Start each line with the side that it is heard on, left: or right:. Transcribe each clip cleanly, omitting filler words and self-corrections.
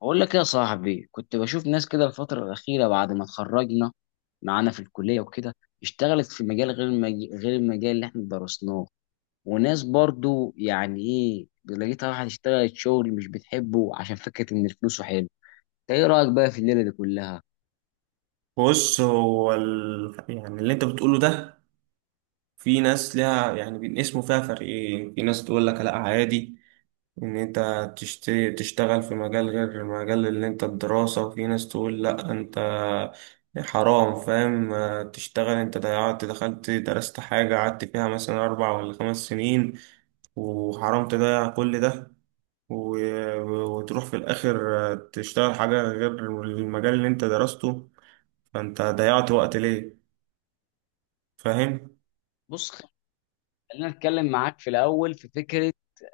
left: بقول لك إيه يا صاحبي، كنت بشوف ناس كده الفترة الأخيرة بعد ما اتخرجنا معانا في الكلية وكده. اشتغلت في مجال غير غير المجال اللي احنا درسناه. وناس برضو يعني لقيتها، واحد اشتغلت شغل مش بتحبه عشان فكرة ان فلوسه حلو. انت ايه رأيك بقى في الليلة دي كلها؟
right: بص هو ال... يعني اللي انت بتقوله ده، في ناس ليها يعني بينقسموا فيها فريقين. في ناس تقول لك لا عادي ان انت تشت... تشتغل في مجال غير مجال اللي انت الدراسة، وفي ناس تقول لا انت حرام. فاهم آه، تشتغل انت ضيعت دخلت درست حاجة قعدت فيها مثلا اربع ولا خمس سنين وحرام تضيع كل ده، وتروح في الآخر تشتغل حاجة غير المجال اللي انت درسته، فانت ضيعت وقت ليه؟ فاهم.
left: بص، خلينا نتكلم معاك في الأول في فكرة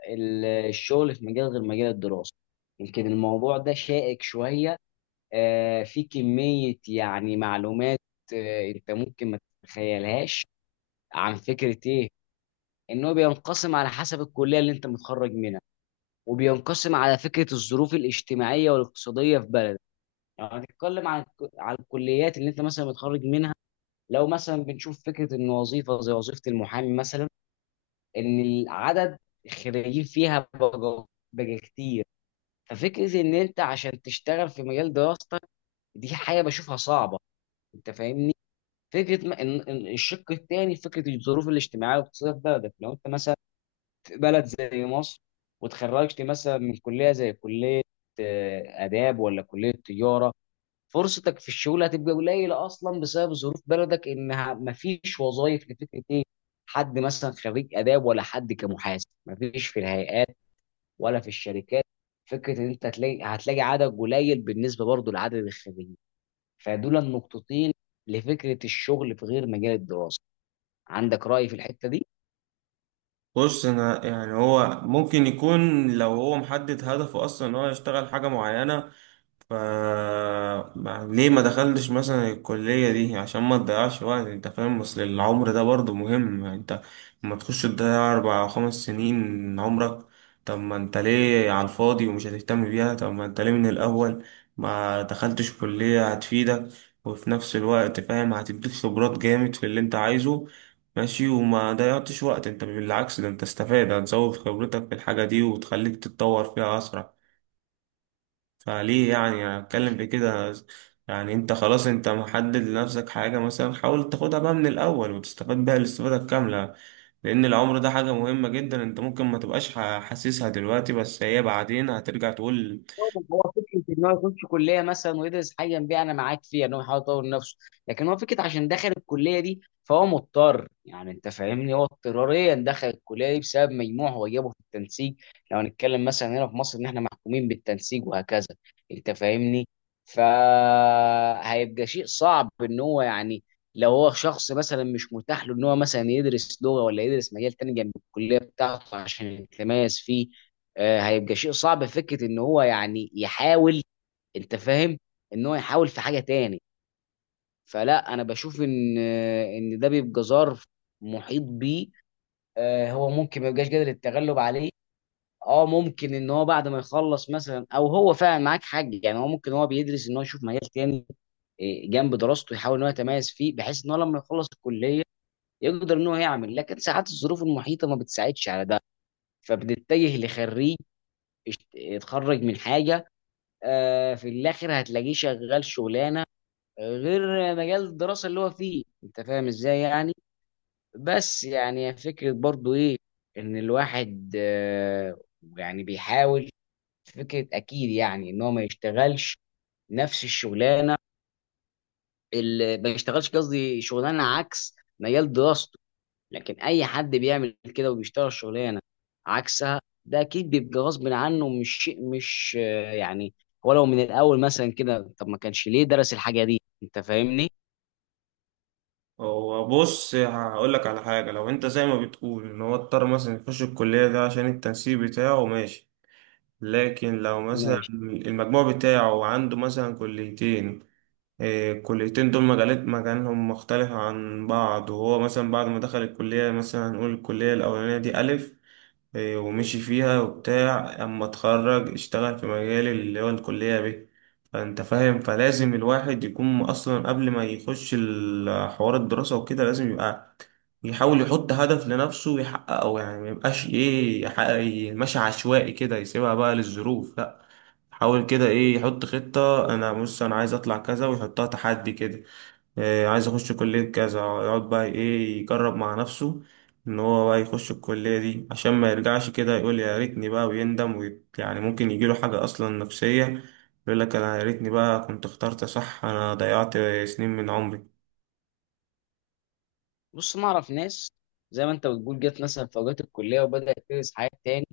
left: الشغل في مجال غير مجال الدراسة. يمكن الموضوع ده شائك شوية، في كمية يعني معلومات انت ممكن ما تتخيلهاش عن فكرة ايه، انه بينقسم على حسب الكلية اللي انت متخرج منها، وبينقسم على فكرة الظروف الاجتماعية والاقتصادية في بلدك. يعني هنتكلم عن الكليات اللي انت مثلا متخرج منها. لو مثلا بنشوف فكرة ان وظيفة زي وظيفة المحامي مثلا، ان العدد الخريجين فيها بقى، كتير. ففكرة ان انت عشان تشتغل في مجال دراستك، دي حاجة بشوفها صعبة، انت فاهمني؟ فكره ما إن الشق الثاني، فكره الظروف الاجتماعيه والاقتصاديه في بلدك، لو انت مثلا في بلد زي مصر وتخرجت مثلا من كليه زي كليه اداب ولا كليه تجاره، فرصتك في الشغل هتبقى قليله اصلا بسبب ظروف بلدك، انها ما فيش وظائف لفكره ايه، حد مثلا خريج اداب ولا حد كمحاسب، ما فيش في الهيئات ولا في الشركات. فكره ان انت هتلاقي عدد قليل بالنسبه برضه لعدد الخريجين. فدول النقطتين لفكره الشغل في غير مجال الدراسه. عندك رأي في الحتة دي؟
right: بص انا يعني هو ممكن يكون لو هو محدد هدفه اصلا ان هو يشتغل حاجه معينه، ف ما- ليه ما دخلتش مثلا الكلية دي عشان ما تضيعش وقت؟ انت فاهم، اصل العمر ده برضه مهم. انت لما تخش تضيع اربع او خمس سنين من عمرك، طب ما انت ليه على الفاضي ومش هتهتم بيها؟ طب ما انت ليه من الاول ما دخلتش كلية هتفيدك وفي نفس الوقت فاهم هتديك خبرات جامد في اللي انت عايزه؟ ماشي وما ضيعتش وقت، انت بالعكس ده انت استفاد هتزود خبرتك في الحاجة دي وتخليك تتطور فيها اسرع. فليه يعني أنا اتكلم
left: مش
right: في كده، يعني انت خلاص انت محدد لنفسك حاجة، مثلا حاول تاخدها بقى من الأول وتستفاد بيها الاستفادة الكاملة. لأن العمر ده حاجة مهمة جدا، انت ممكن ما تبقاش حاسسها دلوقتي بس هي بعدين هترجع تقول.
left: هو فكرة إن هو يخش كلية مثلا ويدرس حاجة بيها، أنا معاك فيها إن هو يحاول يطور نفسه، لكن هو فكرة عشان دخل الكلية دي فهو مضطر، يعني أنت فاهمني، هو اضطراريا دخل الكلية دي بسبب مجموع هو جابه في التنسيق، لو هنتكلم مثلا هنا في مصر إن إحنا محكومين بالتنسيق وهكذا، أنت فاهمني؟ فهيبقى شيء صعب إن هو يعني، لو هو شخص مثلا مش متاح له إن هو مثلا يدرس لغة ولا يدرس مجال تاني جنب الكلية بتاعته عشان يتميز فيه، هيبقى شيء صعب في فكره ان هو يعني يحاول، انت فاهم، ان هو يحاول في حاجه تاني. فلا انا بشوف ان ان ده بيبقى ظرف محيط بيه هو ممكن ما يبقاش قادر التغلب عليه. اه ممكن ان هو بعد ما يخلص مثلا، او هو فعلا معاك حق، يعني هو ممكن هو بيدرس ان هو يشوف مجال تاني جنب دراسته، يحاول ان هو يتميز فيه بحيث ان هو لما يخلص الكليه يقدر ان هو يعمل. لكن ساعات الظروف المحيطه ما بتساعدش على ده، فبنتجه لخريج اتخرج من حاجه في الاخر هتلاقيه شغال شغلانه غير مجال الدراسه اللي هو فيه، انت فاهم ازاي يعني. بس يعني فكره برضو ايه، ان الواحد يعني بيحاول، فكره اكيد يعني ان هو ما يشتغلش نفس الشغلانه، اللي ما يشتغلش قصدي شغلانه عكس مجال دراسته. لكن اي حد بيعمل كده وبيشتغل شغلانه عكسها، ده اكيد بيبقى غصب عنه، مش شيء مش يعني، ولو من الاول مثلا كده، طب ما كانش ليه درس الحاجه دي، انت فاهمني.
right: هو بص هقولك على حاجة، لو انت زي ما بتقول ان هو اضطر مثلا يخش الكلية ده عشان التنسيق بتاعه، ماشي. لكن لو مثلا
left: ماشي.
right: المجموع بتاعه عنده مثلا كليتين، الكليتين دول مجالات مجالهم مختلف عن بعض، وهو مثلا بعد ما دخل الكلية مثلا هنقول الكلية الأولانية دي ألف إيه، ومشي فيها وبتاع، أما اتخرج اشتغل في مجال اللي هو الكلية ب، فأنت فاهم. فلازم الواحد يكون أصلا قبل ما يخش حوار الدراسة وكده لازم يبقى يحاول يحط هدف لنفسه ويحققه. يعني ميبقاش إيه ماشي عشوائي كده يسيبها بقى للظروف، لأ، حاول كده ايه يحط خطة. انا بص انا عايز اطلع كذا ويحطها تحدي كده إيه، عايز اخش كلية كذا يقعد بقى ايه يجرب مع نفسه ان هو بقى يخش الكلية دي، عشان ما يرجعش كده يقول يا ريتني بقى ويندم يعني ممكن يجيله حاجة اصلا نفسية يقول لك انا يا ريتني بقى كنت اخترت صح، انا ضيعت سنين من عمري.
left: بص انا اعرف ناس زي ما انت بتقول، جت مثلا في اوقات الكليه وبدات تدرس حاجات تاني،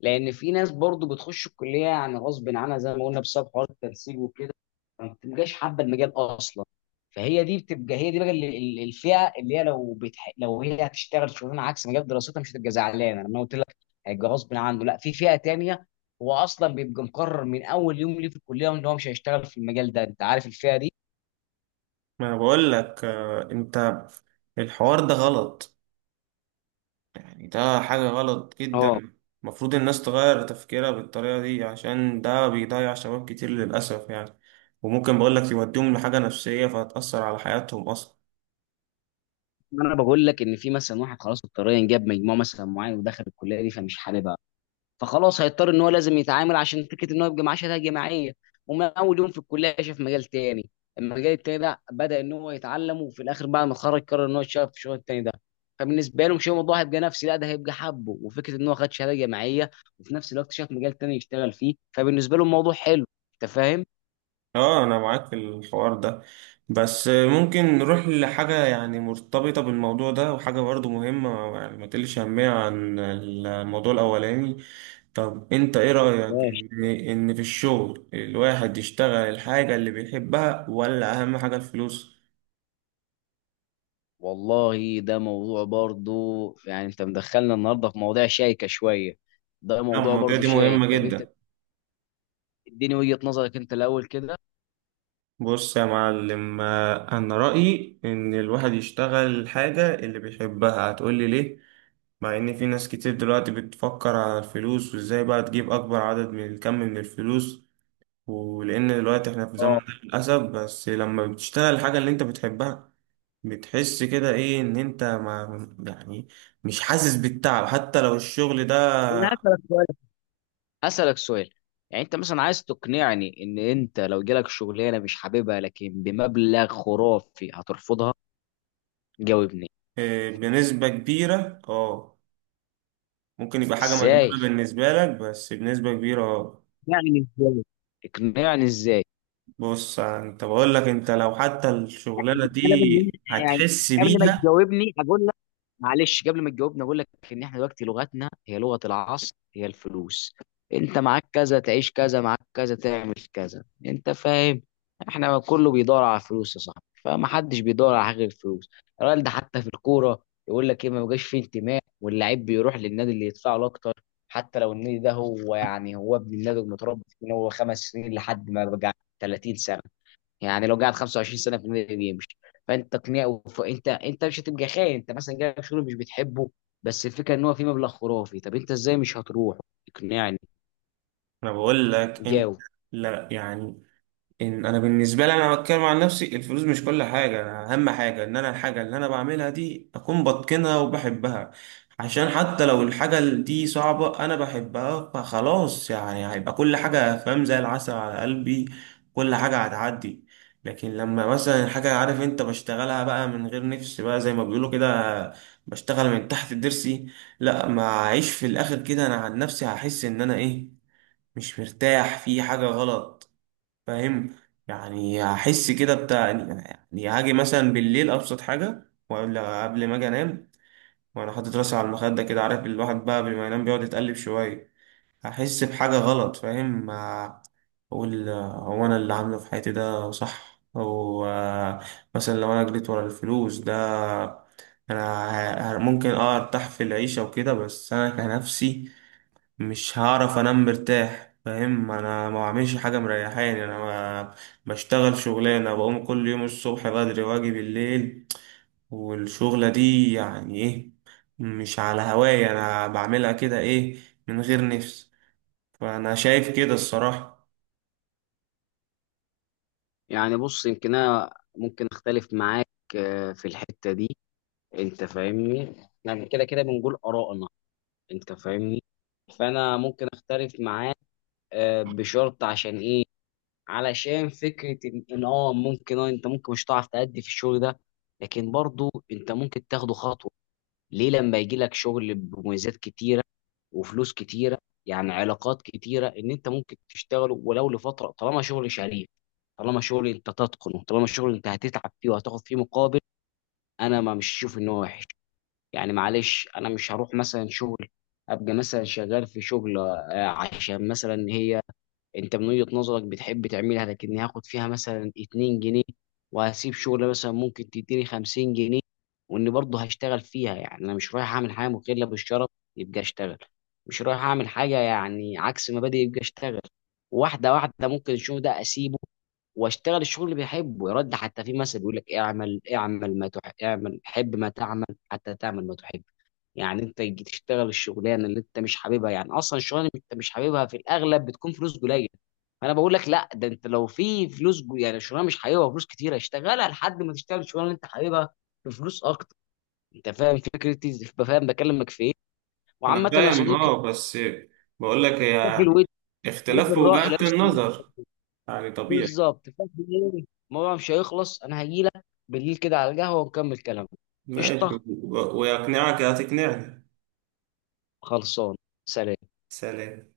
left: لان في ناس برضو بتخش الكليه يعني غصب عنها زي ما قلنا بسبب حوار التنسيق وكده، ما بتبقاش حابه المجال اصلا. فهي دي بتبقى، هي دي بقى الفئه اللي هي، لو لو هي هتشتغل شغلانه عكس مجال دراستها مش هتبقى زعلانه، لما قلت لك هيبقى غصب عنه، لا. في فئه تانية هو اصلا بيبقى مقرر من اول يوم ليه في الكليه ان هو مش هيشتغل في المجال ده، انت عارف الفئه دي.
right: ما انا بقول لك آه، انت الحوار ده غلط، يعني ده حاجة غلط
left: اه.
right: جدا. المفروض الناس تغير تفكيرها بالطريقة دي، عشان ده بيضيع شباب كتير للأسف يعني. وممكن بقولك يوديهم لحاجة نفسية فهتأثر على حياتهم أصلا.
left: انا بقول لك ان في مثلا واحد خلاص اضطريا جاب مجموع مثلا معين ودخل الكليه دي فمش حاببها، فخلاص هيضطر ان هو لازم يتعامل عشان فكره ان هو يبقى معاه شهاده جامعيه. ومن اول يوم في الكليه شاف مجال تاني، المجال التاني ده بدا ان هو يتعلم، وفي الاخر بعد ما اتخرج قرر ان هو يشتغل في الشغل التاني ده. فبالنسبه له مش، هو الموضوع هيبقى نفسي؟ لا، ده هيبقى حبه وفكره ان هو خد شهاده جامعيه، وفي نفس الوقت شاف مجال تاني يشتغل فيه، فبالنسبه له الموضوع حلو، انت فاهم.
right: اه، أنا معاك في الحوار ده، بس ممكن نروح لحاجة يعني مرتبطة بالموضوع ده وحاجة برضه مهمة يعني ما تقلش أهمية عن الموضوع الأولاني. طب أنت إيه رأيك
left: ماشي.
right: إن في الشغل الواحد يشتغل الحاجة اللي بيحبها ولا أهم حاجة الفلوس؟
left: والله ده موضوع برضو، يعني انت مدخلنا النهارده في مواضيع شائكه شويه، ده
right: لا،
left: موضوع
right: المواضيع
left: برضو
right: دي
left: شائك.
right: مهمة
left: طب انت
right: جدا.
left: اديني وجهه نظرك انت الاول كده.
right: بص يا معلم آه، أنا رأيي إن الواحد يشتغل الحاجة اللي بيحبها. هتقولي ليه؟ مع إن في ناس كتير دلوقتي بتفكر على الفلوس وإزاي بقى تجيب أكبر عدد من الكم من الفلوس، ولأن دلوقتي إحنا في زمن
left: اه.
right: ده للأسف. بس لما بتشتغل الحاجة اللي أنت بتحبها بتحس كده إيه إن أنت ما يعني مش حاسس بالتعب حتى لو الشغل ده.
left: انا هسألك سؤال، هسألك سؤال. يعني انت مثلا عايز تقنعني ان انت لو جالك شغلانه مش حاببها لكن بمبلغ خرافي هترفضها؟ جاوبني.
right: آه، بنسبة كبيرة أه، ممكن يبقى حاجة
left: ازاي
right: مجنونة بالنسبة لك بس بنسبة كبيرة اه.
left: يعني؟ ازاي؟ اقنعني ازاي؟
right: بص انت بقول لك انت لو حتى
left: احنا
right: الشغلانه دي
left: بنتكلم ان إحنا يعني،
right: هتحس
left: قبل ما
right: بيها.
left: تجاوبني اقول لك، معلش قبل ما تجاوبني اقول لك ان احنا دلوقتي لغتنا هي لغة العصر، هي الفلوس. انت معاك كذا تعيش كذا، معاك كذا تعمل كذا، انت فاهم. احنا كله بيدور على فلوس يا صاحبي، فما حدش بيدور على حاجه غير الفلوس. الراجل ده حتى في الكوره يقول لك ايه، ما بقاش فيه انتماء، واللعيب بيروح للنادي اللي يدفع له اكتر، حتى لو النادي ده هو يعني هو ابن النادي ومتربي فيه من هو خمس سنين لحد ما بقى 30 سنه. يعني لو قعد 25 سنه في النادي يمشي. فانت تقنيه انت مش هتبقى خاين، انت مثلا جالك شغل مش بتحبه، بس الفكره ان هو في مبلغ خرافي، طب انت ازاي مش هتروح؟ اقنعني.
right: انا بقول لك انت
left: جاوب.
right: لا يعني إن أنا بالنسبة لي أنا بتكلم عن نفسي، الفلوس مش كل حاجة. أنا أهم حاجة إن أنا الحاجة اللي أنا بعملها دي أكون بتقنها وبحبها، عشان حتى لو الحاجة دي صعبة أنا بحبها فخلاص يعني هيبقى كل حاجة فاهم زي العسل على قلبي، كل حاجة هتعدي. لكن لما مثلا الحاجة عارف أنت بشتغلها بقى من غير نفس بقى زي ما بيقولوا كده، بشتغل من تحت الضرس، لا ما أعيش في الآخر كده. أنا عن نفسي هحس إن أنا إيه مش مرتاح في حاجة غلط، فاهم؟ يعني هحس كده بتاع يعني هاجي مثلا بالليل ابسط حاجه ولا قبل ما اجي انام وانا حاطط راسي على المخده كده، عارف الواحد بقى قبل ما ينام بيقعد يتقلب شويه، هحس بحاجه غلط فاهم. اقول آه، هو انا اللي عامله في حياتي ده صح او آه، مثلا لو انا جريت ورا الفلوس ده انا، ممكن اه ارتاح في العيشه وكده بس انا كنفسي مش هعرف انام مرتاح، فاهم؟ انا ما بعملش حاجه مريحاني انا، ما بشتغل شغلانه بقوم كل يوم الصبح بدري واجي بالليل، والشغله دي يعني ايه مش على هواية انا بعملها كده ايه من غير نفس. فانا شايف كده الصراحه.
left: يعني بص، يمكن انا ممكن اختلف معاك في الحته دي، انت فاهمني، يعني كده كده بنقول ارائنا، انت فاهمني. فانا ممكن اختلف معاك بشرط. عشان ايه؟ علشان فكره ان إن اه ممكن اه انت ممكن مش هتعرف تأدي في الشغل ده، لكن برضو انت ممكن تاخده خطوه. ليه؟ لما يجي لك شغل بمميزات كتيره وفلوس كتيره، يعني علاقات كتيره، ان انت ممكن تشتغله ولو لفتره، طالما شغل شريف، طالما شغل انت تتقنه، طالما شغل انت هتتعب فيه وهتاخد فيه مقابل، انا ما مش شوف ان هو وحش. يعني معلش، انا مش هروح مثلا شغل ابقى مثلا شغال في شغل عشان مثلا هي انت من وجهة نظرك بتحب تعملها، لكني هاخد فيها مثلا 2 جنيه، وهسيب شغل مثلا ممكن تديني 50 جنيه واني برضه هشتغل فيها. يعني انا مش رايح اعمل حاجه مخله بالشرف، يبقى اشتغل، مش رايح اعمل حاجه يعني عكس مبادئ، يبقى اشتغل. واحده واحده، ممكن الشغل ده اسيبه واشتغل الشغل اللي بحبه. يرد حتى في مثل بيقول لك: اعمل، اعمل ما تحب، اعمل حب ما تعمل حتى تعمل ما تحب. يعني انت تيجي تشتغل الشغلانه اللي انت مش حاببها، يعني اصلا الشغلانه اللي انت مش حاببها في الاغلب بتكون فلوس قليله. فانا بقول لك لا، ده انت لو في فلوس يعني شغلانه مش حاببها وفلوس كتيره اشتغلها لحد ما تشتغل الشغلانه اللي انت حاببها بفلوس اكتر. انت فاهم فكرتي؟ فاهم بكلمك في ايه؟
right: انا
left: وعامه يا
right: فاهم
left: صديقي،
right: اه، بس بقول لك
left: في
right: هي
left: الود، في
right: اختلاف في
left: الرأي
right: وجهات
left: نفس الود،
right: النظر يعني طبيعي.
left: بالظبط. فاهم ايه، الموضوع مش هيخلص، انا هجيلك بالليل كده على القهوه ونكمل كلامنا.
right: ماشي،
left: قشطه.
right: ويقنعك هتقنعني.
left: خلصان. سلام.
right: سلام.